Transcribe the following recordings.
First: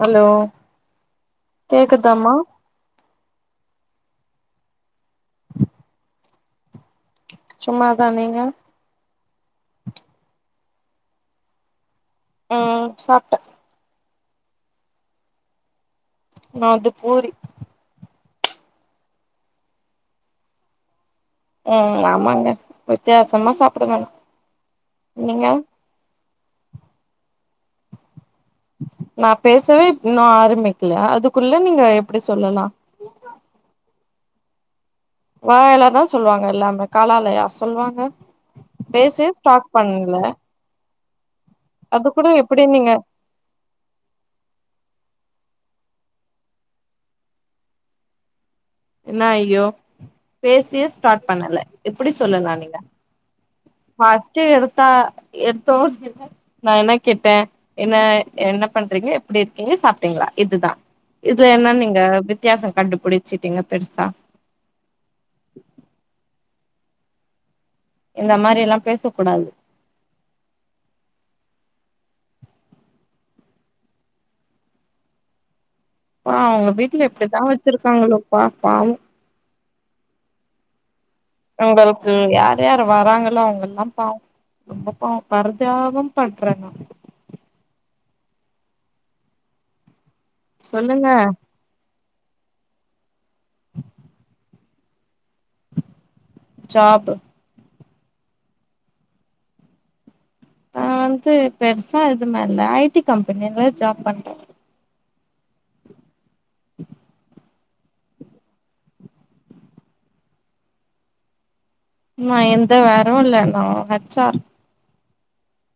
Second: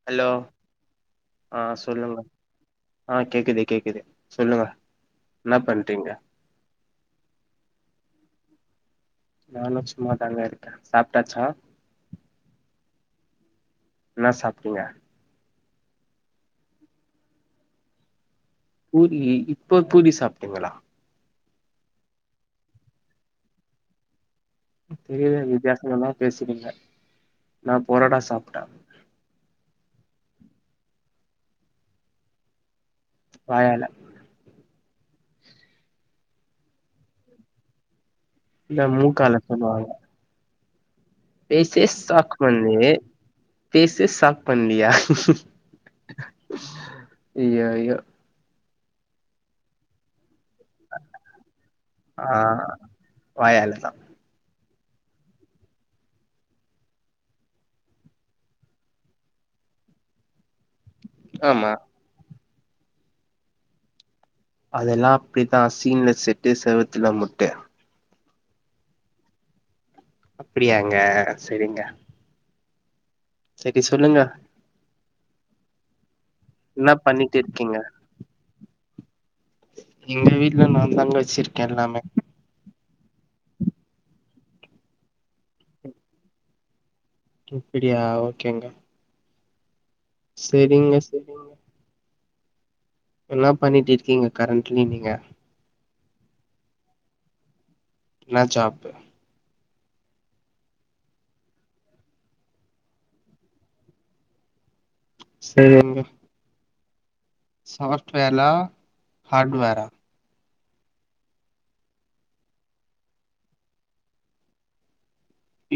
hello ஆ சொல்லுங்க கேக்குதாமா ஆ கேக்குது கேக்குது சொல்லுங்க என்ன பண்றீங்க சும்மாதா நீங்க நானு சும்மாதாங்க இருக்கே சாப்ட்டாச்சா ம் சாப்ட்ட என்ன சாப்ட்டீங்க நா வந்து பூரி பூரி இப்போ பூரி சாப்ட்டீங்களா ம் ஆமாங்க வித்தியாசமா சாப்டுவே நா தெரியாத வித்தியாசமெல்லா பேசுறீங்க நா பொரோடா சாப்ட்டே நா பேசவே இன்னு ஆரம்பிக்கல அதுக்குள்ள நீங்க எப்டி சொல்லலா வாயால வாயால தா சொல்வாங்க எல்லாமே காலாலயா சொல்வாங்க இல்ல பேச மூக்கால ஸ்டாட் சொல்லுவாங்க பண்ல பேசே ஸ்டாக் பண்ணி நீங்க பேசே சாட் பண்லியா ஐயோ ஐயோ என்ன ஐயோ பேசயே ஸ்டார்ட் பண்ணல எப்டி சொல்லலா நீங்க வாயால தா ஃபர்ஸ்ட் எடுத்தா எடுத்தோ [inaudible] நா என்ன கேட்டே என்ன என்ன பண்றீங்க எப்டி இருக்கீங்க சாப்ட்டீங்ளா இதுதா இதுல ஆமா என்ன நீங்க வித்தியாசோ கண்டுபிடிச்சிட்டீங்க பெருசா அதெல்லா அப்டிதா சீன்ல செட்டு செவத்துல முட்டு இந்த மாரில்லா பேசக்கூடாது அப்படியாங்க செரிங்க செரி சொல்லுங்க பா உங்க என்ன வீட்டுல எப்டிதா பண்ணிட்டு இருக்கீங்க வச்சிருக்காங்களோப்பா பவோ எங்க வீட்ல நா தாங்க வச்சிருக்கே எல்லாமே உங்கள்கு யார் யார் வராங்களோ அவங்கல்லாம் பாவ்ம் ரொம்ப பாவ்ம் பரதாபம் பண்றே நா அப்படியா ஓகேங்க செரிங்க சொல்லுங்க செரி எல்லா பண்ணிட் இருக்கீங்க கரண்ட்லி நீங்க ஜாபு என்னா ஜாப்பு நா வந்து பெருசா இதுமார் இல்ல ஐ டி கம்பெனியில ஜாப் பண்றே சரிங்க சாஃப்ட்வேர்லா ஹார்ட்வேரா நா எந்த வேரு இல்ல நா ஹெச் ஆர்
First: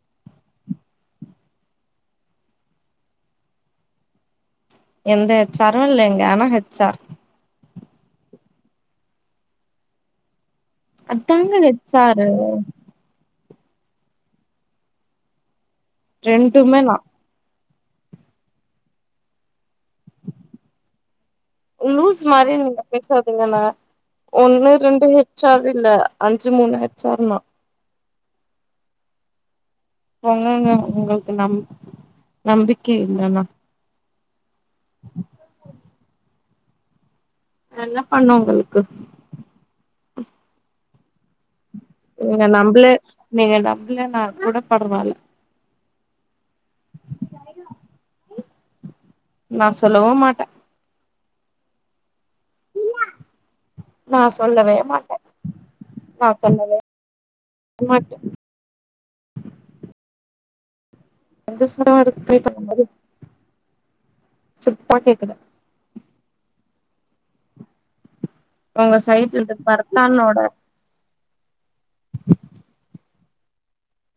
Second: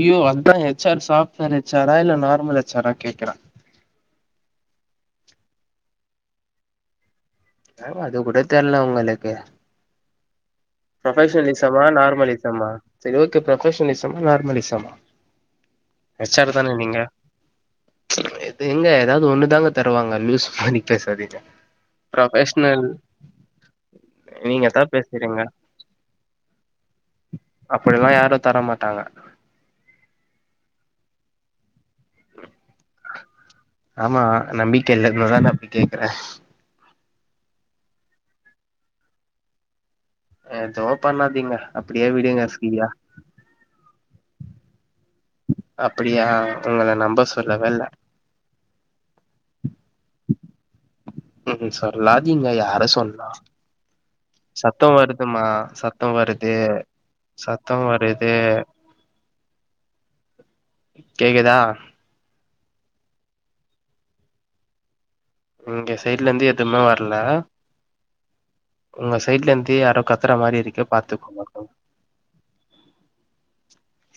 ஐயோ அதா எச் ஆர் சாப்ட்வேர் எச் ஆரா இல்ல நார்மல் எச் ஆரா கேக்குறே எந்த ஹெச் ஆரு இல்லைங்க ஆனா ஹெச் ஆர் [unintelligible] அது கூட தெர்ல உங்களுக்கு அதாங்க பிரொபெஷநிசமா ஹெச் ஆரு நார்மல் இசம்மா சு செரி ஓகே ப்ரொபஷன்னிசமா நார்மனிசமா ஹெச் ஆர் தான ரெண்டுமே நா நீங்க இது எங்க எதாவது ஒண்ணுதாங்க தருவாங்க லூஸ் மா நீ பேசாதீங்க உ லூஸ் மாரி நீங்க ப்ரொபஷ்னல் பேசாதீங்கன்னா நீங்க ஒண்ணு தா ரெண்டு பேசுறீங்க ஹெச் ஆரூ இல்ல அஞ்சு மூணு ஹெச் ஆர்னா அப்படிலா யாரு தரமாட்டாங்க போங்க எங்க உங்களுக்கு நம் நம்பிக்கை இல்லன்னா ஆமா நம்பிக்க இல்ல [inaudible] தான அப்டி கேக்கற நா என்ன பண்ணு உங்களுக்கு ஏதோ பண்ணாதிங்க நீங்க நம்லே நீங்க நம்லேனா கூட பரவால்ல அப்படியா உங்கள நம்ப சொல்லவே இல்ல நா சொல்லவு மாட்ட ம் சொல்லாதீங்க யார சொன்னா நா சொல்லவே சத்தோ மாட்டே வருதுமா சத்தோ நா வருது சொல்லவே சத்தோ மாட்டே வருது கேக்குதா [inaudible] கேக்குது இங்க சைட்ல இருந்து எதுமே வர்ல உங்க சைட்ல இருந்து யாரோ கத்தற மாரி இருக்கு பாத்துக்கோங்க [inaudible]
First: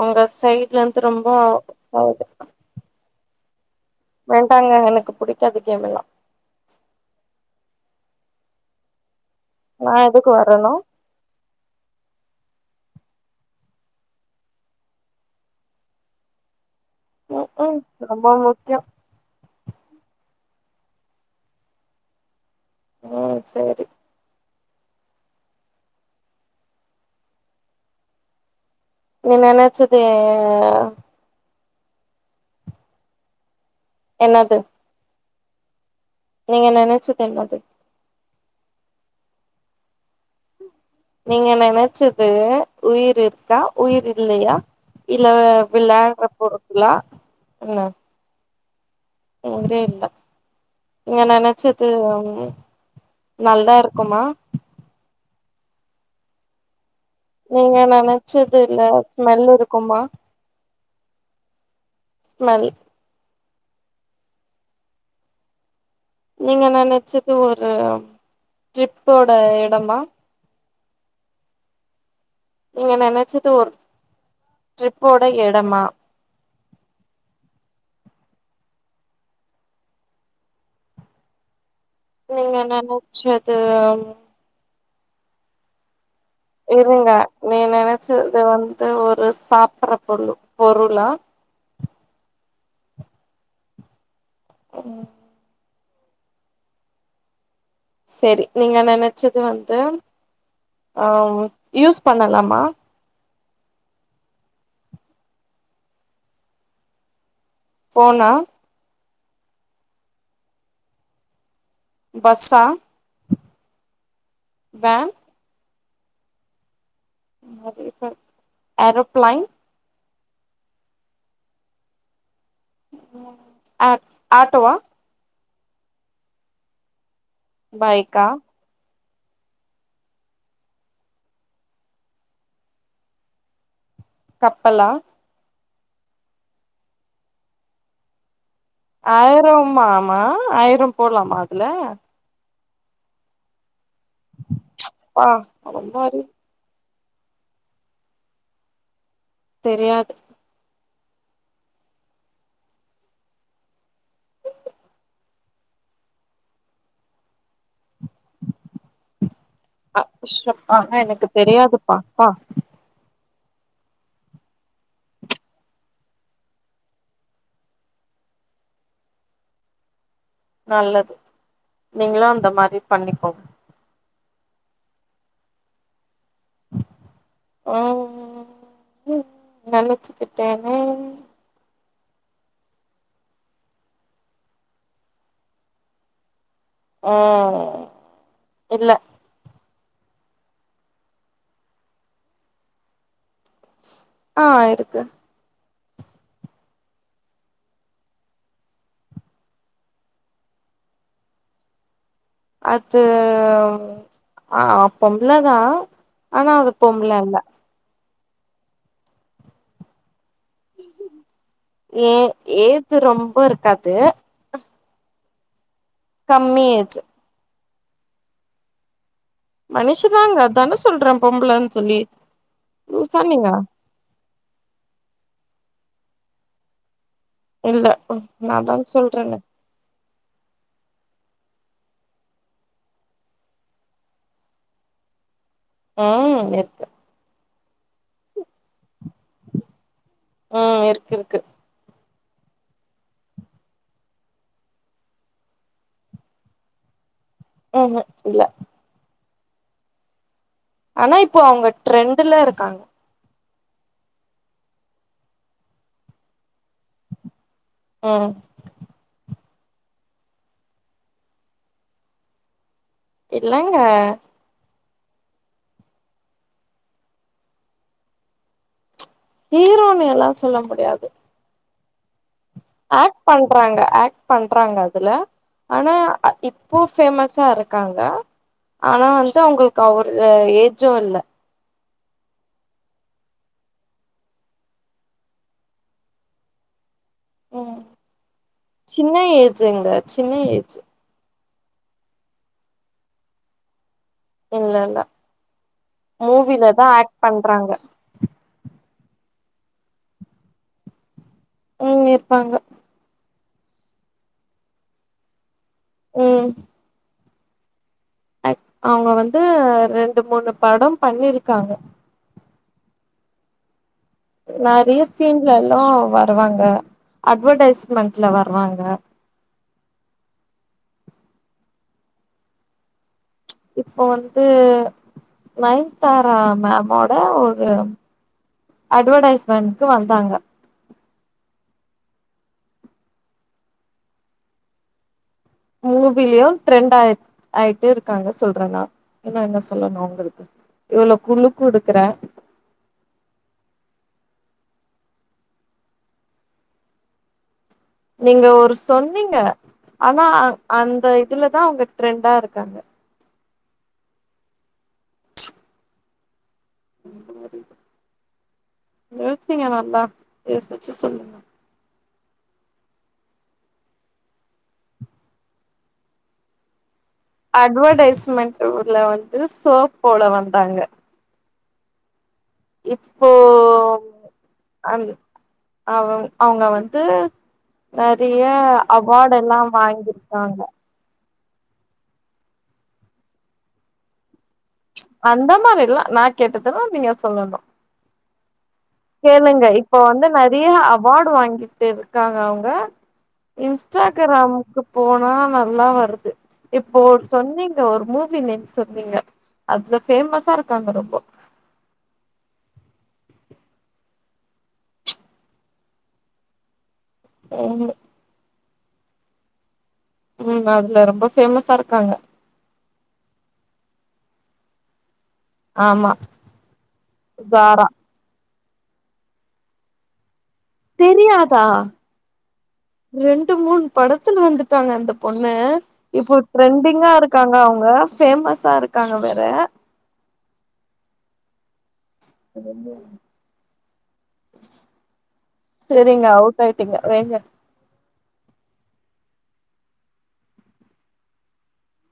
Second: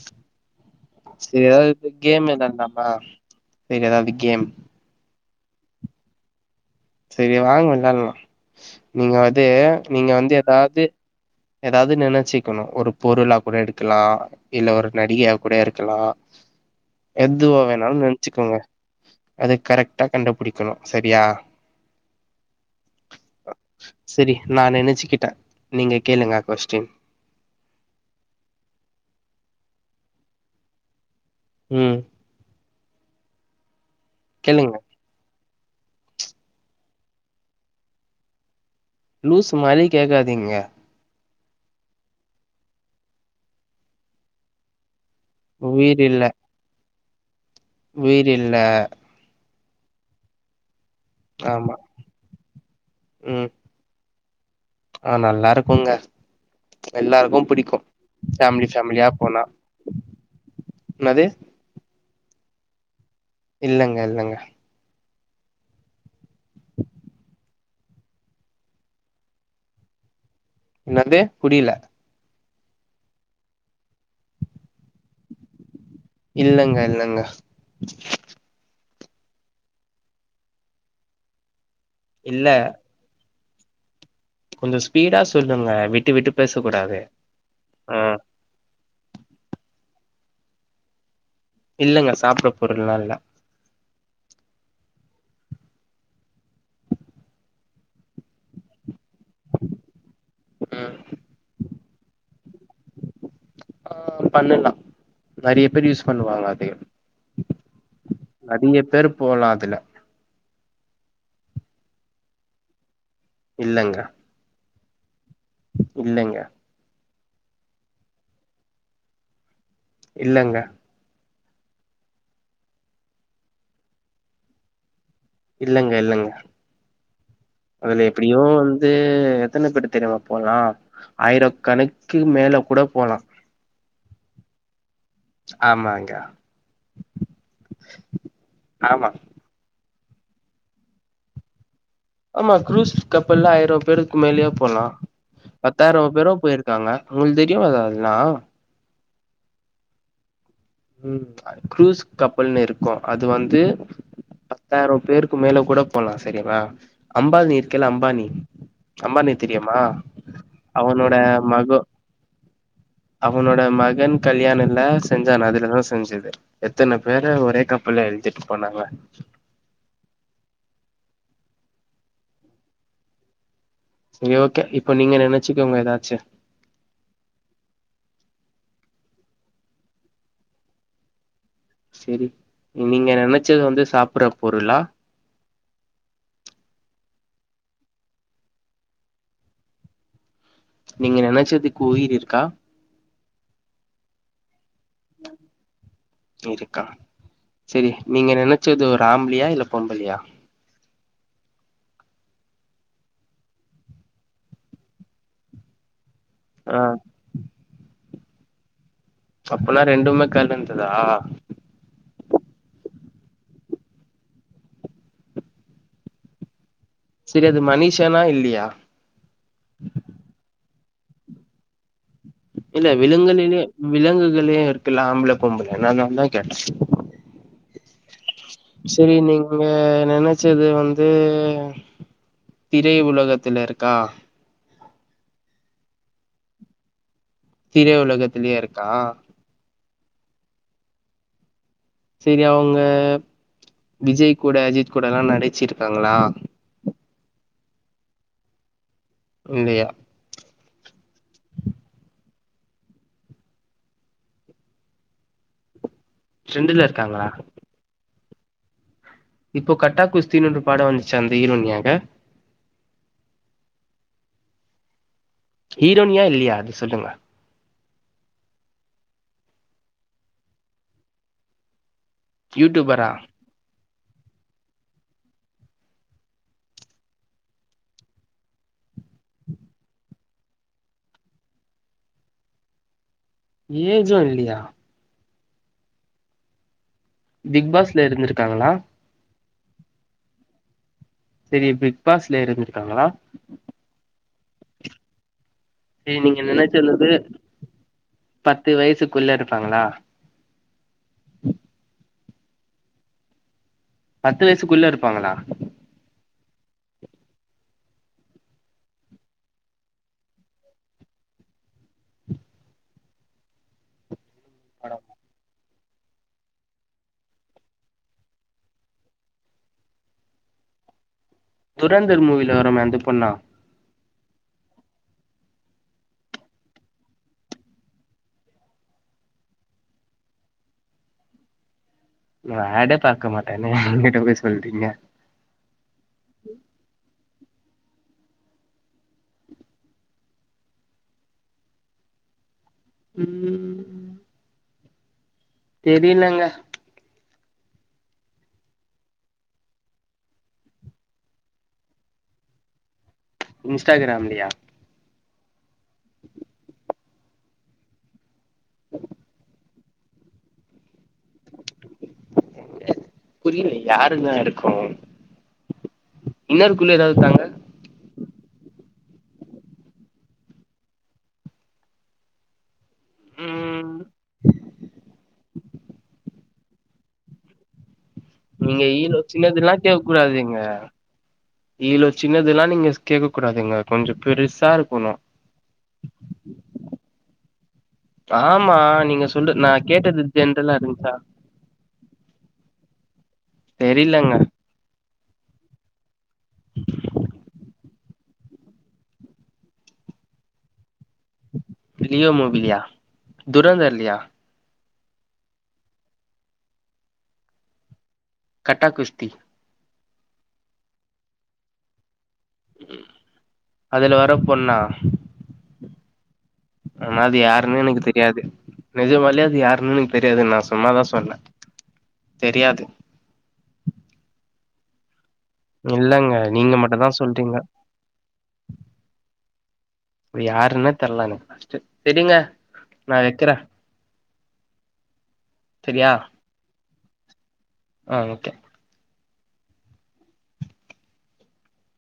உங்க சைட்ல இருந்து செரி எதாவது ரொம்ப கேம் [inaudible] வேண்டாங்க எனக்கு புடிக்காது கேம் எல்லா செரி வாங்க விளால்லா நீங்க அது நா நீங்க எதுக்கு வந்து வரணு எதாவ்து எதாவ்து நெனச்சீக்கணு ஒரு பொருளா கூட எடுக்கலா இல்ல ஒரு நடிகையா கூட இருக்கலா ம் எதுவா ம் வேணாலு ரொம்ப நெனச்சுக்குங்க முக்கியோ அது கரெக்டா கண்டுபிடிக்கணு செரியா ம் சேரி செரி நா நெனச்சிக்கிட்ட நீங்க கேளுங்க கொஸ்டின் நீ நெனச்சது ம் என்னாது கேளுங்க நீங்க நெனச்சது என்னாது லூஸு மாரி கேக்காதீங்க நீங்க நெனச்சது உயிர் இருக்கா உயிர் இல்லயா இல்ல உயிர் விளாற இல்ல பொருளா என்ன உயிர் இல்ல உயிரே இல்ல நீங்க ஆமா நெனைச்சது ஒன்னு ம் நல்லா இருக்குமா ஆ நல்லா இருக்குங்க எல்லா வு பிடிக்கு நீங்க ஃபேமிலி நெனச்சதுல ஃபேமிலியா போனா ஸ்மெல் இருக்குமா என்னாது [unintelligible] இல்லங்க இல்லங்க நீங்க நெனச்சது ஒரு ட்ரிப்போட எடமா என்னாது புரில நீங்க நெனச்சது ஒரு ட்ரிப்போட எடமா இல்லங்க இல்லங்க இல்ல ஓங்க அண்ணா அண்ணவு ச்சது கொஞ்ச ஸ்பீடா சொல்லுங்க விட்டு விட்டு பேச கூடாது இருங்க நீங்க ஆ நனைச்சது வந்து ஒரு சாப்பற பொருளு பொருளா இல்லங்க சாப்பற பொருள்ல்லாம் இல்ல ம் செரி நீங்க நனச்சது வந்து ம் யூஸ் அ பண்ணலாமா அ பண்ணலாம் நறைய பேர் யூஸ் பண்ணுவாங்க அதையும் ஃபோனா அதிக பேர் போலா அதுல பஸ்சா இல்லங்க வேன் இல்லங்க நறைய பேர் ஏரோப்லைன் இல்லங்க அ அட்டோவா இல்லங்க இல்லங்க அதுல பைக்கா எப்படியும் வந் து எத்தன பேர் தெரிமா போலா ஆயிரம் கணக்கு மேல கொட போலாம் கப்பலா ஆமாங்க ஆமா ஆயிரம்மாமா ஆயிரம் போலாமா அதுல ஆமா க்ரூஸ் கப்பல்லா ஆயிரம் பேருக்கு மேலயே போலாம் பா ரொம்ப பத்தாயிரம் அறிவு பேரும் போயிருக் காங்க உங்களுக்கு தெரியாதா அதெல்லா தெரியாது ம் க்ரூஸ் கப்பல்ன்னு இருக்கும் அது வந்து பத்தாயிரம் பேருக்கு மேல கொட போலா சரியரா அம்பானி இருக்குல்ல அம்பானி அம்மபானி தெரியுமா அ ஷப்பா அவனோட எனக்கு மகொ தெரியாதுப்பா பா அவனோட மகன் கல்யாணல்ல செஞ்சான் அது இதா செஞ்சது எத்தன பேர ஒரே கப்பல்ல ஏத்திட்டு போனாங்க நல்லது நீங்களும் அந்த மாரி பண்ணிக்கோங்க சரி ஓகே இப்ப நீங்க நனைச்சுக்கோங்க ஏதாச்சு ம் ம் நனைச்சுக்கிட்டேன்னே செரி நீங்க நனைச்சது வந்து சாப்பற பொருளா ஆ இல்ல நீங்க நெனைச்சதுக்கு உயிர் இருக்கா ஆ இருக்கு இருக்கா செரி நீங்க நெனைச்சது ஒரு ஆம்பளயா இல்ல பொம்பலயா அது பொம்ள அ தா ஆனா அது ஆ பொம்ள இல்ல அப்பனா ரெண்டுமே கல்லந்ததா ஏ ஏஜ் ரொம்ப இருக்காது கம்மியேஜ் செரி அது மனிஷனா இல்லியா மனுஷன்தாங்க அதான சொல்ற பொம்ளன் சொல்லி இல்ல லூசா நீங்க விலங்குலிலே விலங்குகளே இருக்குல்ல ஆம்பள பொம்பளன்னு அதனால தா கேட்ட இல்ல நான்தான சரி சொல்றேனே நீங்க வே நினைச்சது வந்து திரை உலகத்துல இருக்கா ஆ இருக் திரை உலகத்திலே இருக்கா ஆ இருக்கு இருக்கு செரி அவங்க விஜய் கூட அஜித் கூடல்லா நடிச்சிருக்காங்களா ஆஹா இல்ல இல்லயா ஆனா இப்ப அவங்க ட்ரெண்டு்ல இருக்காங்க ட்ரெண்டுல இருக்காங்களா ஆ இப்போ கட்டா குஸ்தின்னு ஒரு படோ வந்துச்சா அந்த ஹீரோயினாங்க இல்லங்க ஹீரோனியா இல்லையா அது சொல்லுங்க ஹீரோனி எல்லா சொல்ல முடியாது யூடியூபரா அக்ட் பண்றாங்க அக்ட் பண்றாங்க அதுல ஆனா அ இப்போ ஃபேமஸா இருக்காங்க ஆனா வந்து அவங்கக்கு அவரு ஏஜு இல்ல ஏஜோ இல்லயா பிக் ம் பாஸ்ல இருந்திருக்காங்களா சின்ன ஏஜ்ங்க சின்ன ஏஜ் செரி பிக்பாஸ்ல இருந்திருக்காங்களா இல்ல இல்ல செரி நீங்க மூவில தா நெனச்சது அக்ட் பண்றாங்க பத்து வயசுக்குள்ள இருப்பாங்களா ம் இருப்பாங்க பத்து வயசுக்குள்ள இருப்பாங்களா ம் அக் அவங்க வந்து ரெண்டு மூணு படம் பண்ணிருக்காங்க நறைய சீன்லல்லா வருவாங்க அட்வடைஸ்மெண்ட்ல வருவாங்க துரேந்தர் மூவில வருமே அந்த பொண்ணா இப்ப வந்து நயன்தாரா மம்மோட ஒரு அட்வடைஸ்மெண்ட்கு வந்தாங்க நா அட்டே பாக்க மாட்டனே எங்கிட்ட போய் சொல்றீங்க மூவிலியு ட்ரெண்ட் ஆ ஆயிட்டே இருக்காங்க சொல்ற நா இன்னு என்ன சொல்லணு உங்களுக்கு இவ்ளோ குழு குடுக்குற ம் தெரிலங்க நீங்க ஒரு சொன்னீங்க ஆனா அந்த இதுல தா அவங்க ட்ரெண்டா இருக்காங்க இன்ஸ்டாக்ரம்லயா யோசிங்க நல்லா யோசிச்சி சொல்லுங்க புரில யாருங்க இருக்கு இன்னொரு குளு எதாவது தாங்க அட்வடைஸ்மெண்ட ஊர்ல வந்து சோப் போட வந்தாங்க இப்போ ம் அந் அவுங் அவுங்க வந்து நெறைய நீங்க ஈழோ அவார்டெல்லா சின்னதுல்லா வாங்கிருக்காங்க இவ்ளோ சின்னதுல்லா நீங்க கேட்க கூடாதுங்க கொஞ்ச பெருசா இருக் அந்த மாரில்லா நா கேட்டதுன்னா நீங்க சொல்லணு ஆமா நீங்க சொல்ற கேளுங்க நா இப்போ கேட்டது வந்து நெறைய ஜென்ரலா இருந்துச்சா அவாடு வாங்கி இருக்காங்க அவுங்க தெரியலங்க இன்ஸ்டாகிராமுக்கு போனா நல்லா வருது இப்போ சொன்னீங்க மூவி நெக்ஸ் சொன்னீங்க அவ்ளோ ஃபேமஸா இருக்காங்க ரொம்ப லியோ மொபிலியா துரேந்தர் இல்லியா வேற ஒன்னு இல்ல கட்டா குஷ்தி ம் அதுல ரொம்ப ஃபேமஸா இருக்காங்க அதுல வரப் பொண்ணா ஆமா ஆனா அது யாருன்னே ஜாரா எனக்கு தெரியாது நிஜமாலயே அது யாருன்னு எனக்கு தெரியாது நா சும்மாதா சொன்ன தெரியாதா தெரியாது ரெண்டு மூணு படத்துல வந்துட்டாங்க அந்தப் பொண்ணு இல்லங்க இப்போ நீங்க மட்டுந்தா ட்ரெண்டிங்கா இருக்காங்க சொல்றீங்க அவுங்க ஃபேமஸா இருக்காங்க வேற இப்ழ யாருன்னே தெர்ல எனக்கு பஸ்ட் செரிங்க நா வெக்கற செரியா செரிங்க அவுட் ஆயிட்டீங்க வெயிங்க ஆ வெக்க